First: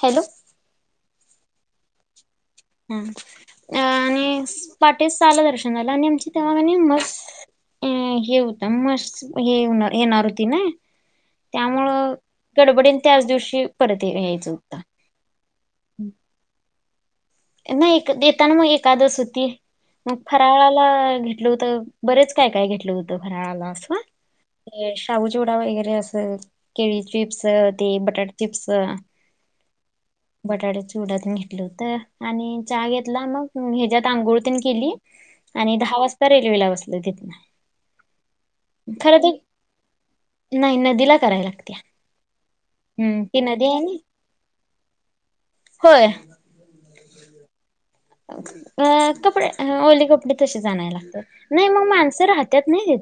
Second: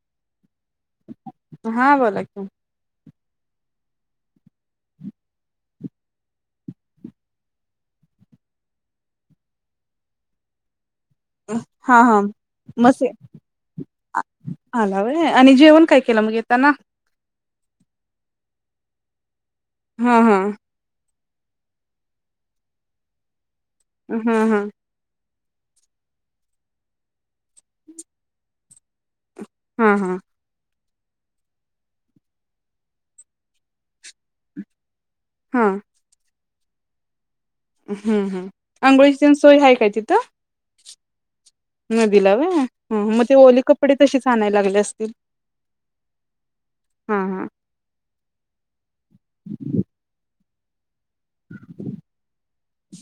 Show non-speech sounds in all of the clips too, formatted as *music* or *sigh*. Hello हा बोलाच आणि पाटेस आलं दर्शनाला आणि आमची तेव्हाघा मस् अ हे होतं मस्त हेणार येणार होती ना हा त्यामुळं हा गडबडीन मसे त्याच दिवशी परत यायचं होतं आलाव आणि जेवण काय केलं मग येताना नाही एक देताना मग एकादस होती मग हा हा फराळाला घेत घलं होत बरेच काय काय घेतलं होतं फराळाला ह हा हा ते सबुज चुडा वगैरे अस केळी चिप्स ते बटाट चिप्स हा हा. बटाट्याच चिवड्याातून घेतलं तर आणि चहा घेतला मग ह्याच्या्यात आंघोळतून केली हा आणि दहा वाजता रेल्वे लाव क नाही हम्म हम् आंघोळीचीन सोय हाय काय तिथं दिला करायला नदीला होय मग ती ओली आहे कपडे ना तसेच आणायला लागले असतील होय हा हा अ कपडे ओले कपडे तसेच आणायला नाही मग माणस राहत्यात नाही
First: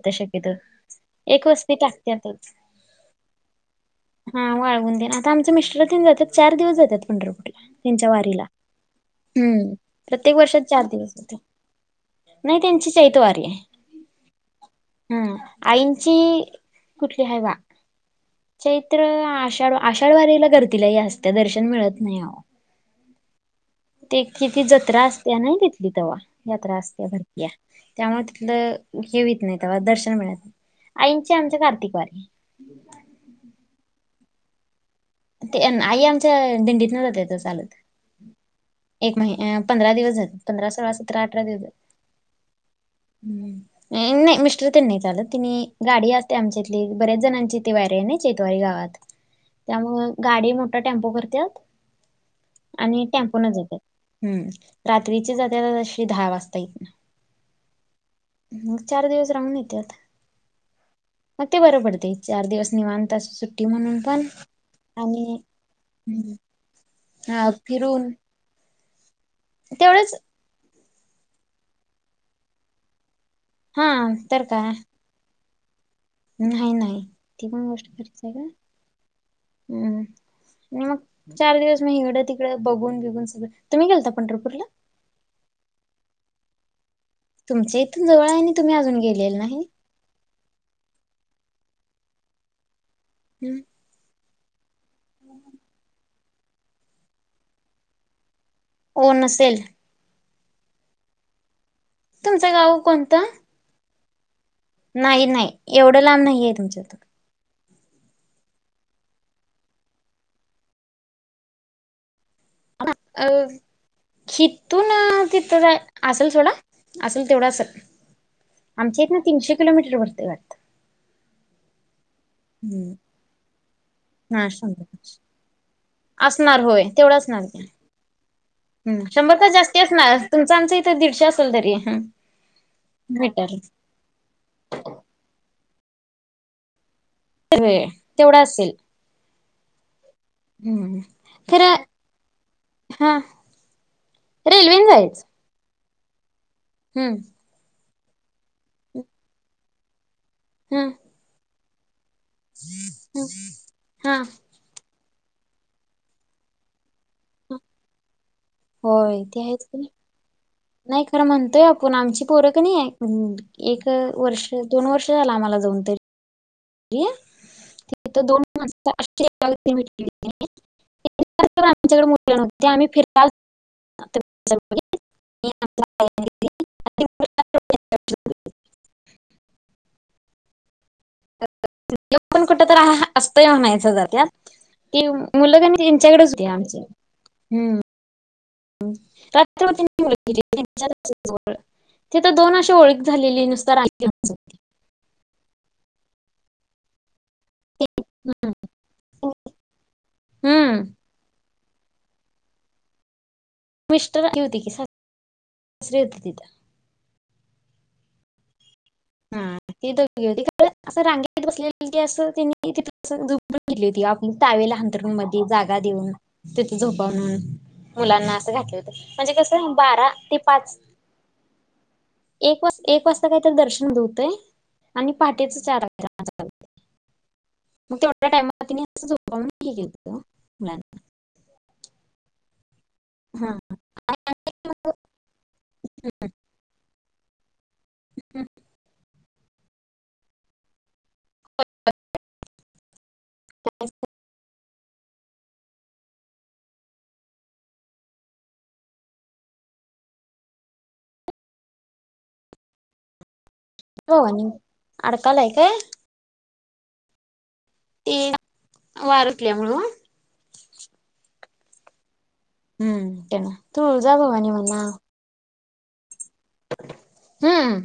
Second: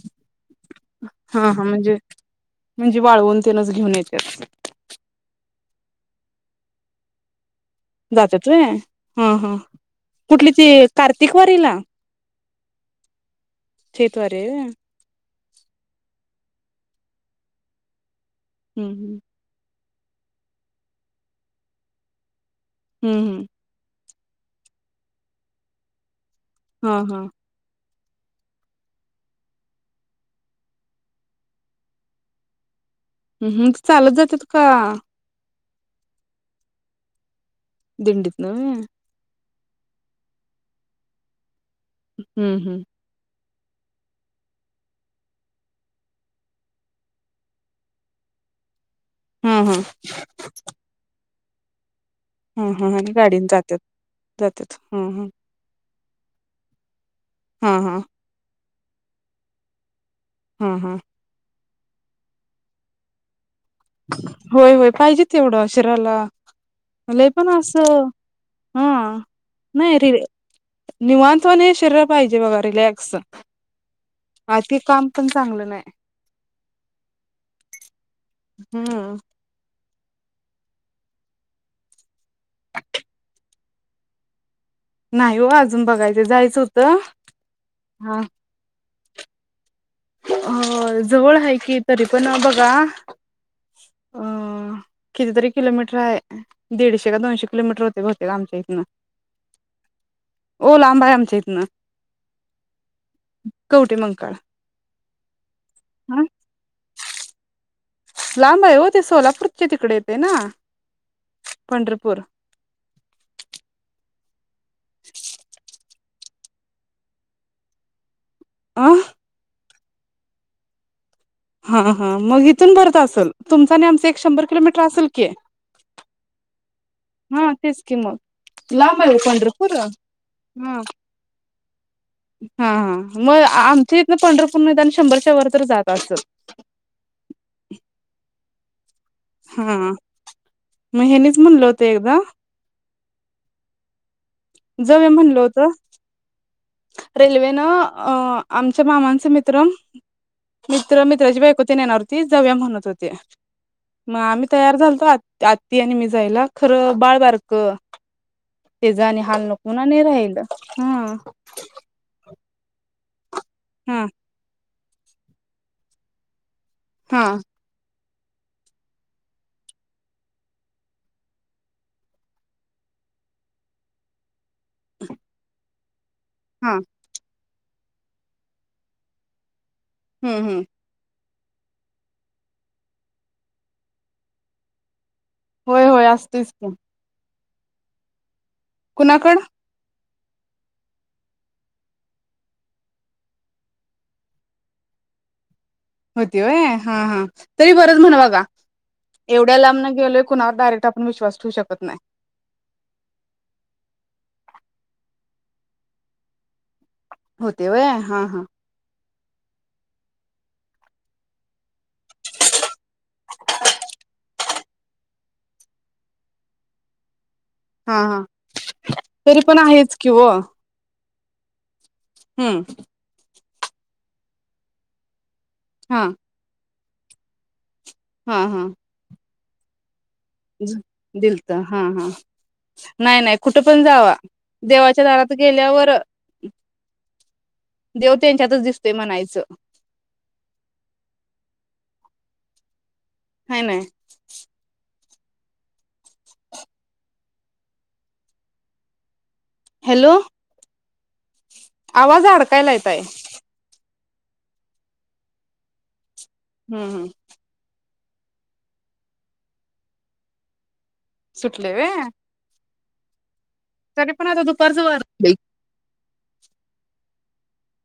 एक हा हा वस्ती म्हणजे टाकत्यातच म्हणजे वाळवून तेनच घेऊन येत्यात वाळवून तेन आता आमच्या मिस्टर तेन जातात चार दिवस जातात पंढरपूरला त्यांच्या वारीला जातात होय हम् हम् हम्म प्रत्येक वर्षात चार दिवस जात्यात हो नाही त्यांची चैत वारी चैतवारी हाय व्हय? आहे आईची कुठली हाय बा हम्म चैत्र हम्म आषाढ आषाढ वारीला गर्दी लय आसत्या दर्शन मिळत नाही हम्म हम्म ते कि ती जत्रा असते नाही थितली तवा यात्रा हा असत्या हा भरत्या. त्यामुळे तिथलं हे वीत नाही तेव्हा दर्शन मिळत नाही, आईंची आमच्या कार्तिक वारी. हम्म चालत जात्यात का? ते आई आमच्या दिंडीत न जात्यात चालत. दिंडीत न होय. एक महि पंधरा दिवस जात्यात पंधरा सोळा सतरा अठरा दिवस हम्म हम्म. नाही मिस्टर तेन नाही चालंत तिने गाडी असते, आमच्या इथली बऱ्याच जणांची ती वारी आहे ना चैतवारी गावात. हा हा त्यामुळ गाडी मोठा टेम्पो करत्यात. हा हा आणि टेम्पो गाडीन न जात्यात. जातात हम् जातात हं हं रात्रीचे जात्यात दहा वाजता ईथन. हा, हा. मग चार दिवस राहून येत्यात. हं हं मग ते बरं पडतेय चार दिवस निवांत असं सुट सुट्टी म्हणून पण, होय होय पाहिजे ते आणि तेवढं शरीराला. लय पण हा अस, फिरून हम! नाही री तेवढंच निवांतवाणी शरीराला पाहिजे बघा रिलॅक्स, हा तर काय. अति काम पण चांगलं नाही. नाही नाही ती पण गोष्ट खरीच, आहे का हम्म! हम्म मग चार दिवस मग इडं तिकडं बघून बिघून सगळं तुम्ही गेलता पंढरपूरला? नाही हो अजून बघायचं जायचं होतं. तुमच्या इथून हां जवळ आहे आणि तुम्ही अजून गे गेला नाही. अ जवळ आहे की तरीपण बघा, हम्म. ह? कितीतरी किलोमीटर आहे. दीडशे का दोनशे किलोमीटर होते बहुतेक आमच्या ओ नसेल. हो लांब आहे, आमच्या इथनं. तुमचं गाव कोणतं? का नाही नाही एवढं लांब नाहीय तुमच्यातून लांब आहे हो ते सोलापूरचे तिकडे येते ना. पंढरपूर अं शीत तो ना *unintelligible* असेल *unintelligible* असेल तेवढं असेल. अ *unintelligible* तीनशे किलोमीटर वरती *unintelligible* हा हा मग इथून बरंच असेल तुमचा आणि आमच इथून शंभर किलोमीटर असेल की असणार होय तेवढं असणार हा की तेच कि मग लांब हम्म आहे. शंभर तास पंढरपूर जास्ती हा असणार तुमचं आमचं हा इथं दीडशे असेल तरी हा मग मीटर आमच्या इथून पंढरपूर शंभरच्या वर तर जात. *unintelligible* व्हय तेवढं असेल. हां हम्म मग हयांनीच म्हणल होत खरं एकदा हा रेल्वेने जवळ जायचं म्हणल होत. हम्म रेल्वेन अ आमच्या मामांचे मित्र हम्म मित्र मित्राची बायको *unintelligible* *unintelligible* हम्म हा मग आम्ही तयार झालतो. आ आत्ती आणि मी जायला खरं बाळ बारख. ते होय जाणी ते हाल आहेच नको की नी राहिलं हा. कोण आमची पोर कनी अअ एक हा वर्ष दोन वर्ष झालं आम्हाला जाऊन तरी हा थ दोनण आमच्याकडेठ्ह आम्ही फिर *unintelligible* च *unintelligible* हा *unintelligible* हम्म हम्म. *unintelligible* पण कुठ तर असतोय म्हणायचं. ज त्यात कि मुलं आणि होय होय त्यांच्याकडेच होते असतोयच की आमच हम्म. अ कुणाकड रात त *unintelligible* ते तर दोन अशे ओळख झालेली नुसतं *unintelligible* होती होय हां हां. तरी बरंच म्हण दादा एवढ्या लांब न गेलोय कुणावर हम्म. डायरेक्ट आपण विश्वास ठेवू शक कत नाही. मिस्टर आले *unintelligible* सासरे होते तिथं. होते होय हां हां. हां ती दोघे होते *unintelligible* असं रांगेत बसलेले *inaudible* टावेल हंतरुण मधी जागा देऊन तिथं झोपा म्हणून हा हा मुलांना असं घातलं होतं म्हणजे तरी पण कसं आहेच बारा कि ओ ते पाच एक हम्म वाज एक वाजता काही *unintelligible* बंद हुतंय आणि पहाटेचं *inaudible* *inaudible* हा म तेवढ्या *unintelligible* *inaudible* मुलांना दिलता. हा, हा. नाही-नाही हा कुठे पण जावा देवाच्या दारात गेल्यावर. देव तेच्यातच दिसतोय म्हणायचं. *inaudible* हाय नाय. हॅलो. आवाज अडकायलाय ताई. होय अडकालाय काय. हम्म, हम्म. ते वारं सुटल्यामुळ ओ. सुटलय वय. हम्म त्यांण. तरी पण आता दुपारचं वार सुटलय की. हम्म.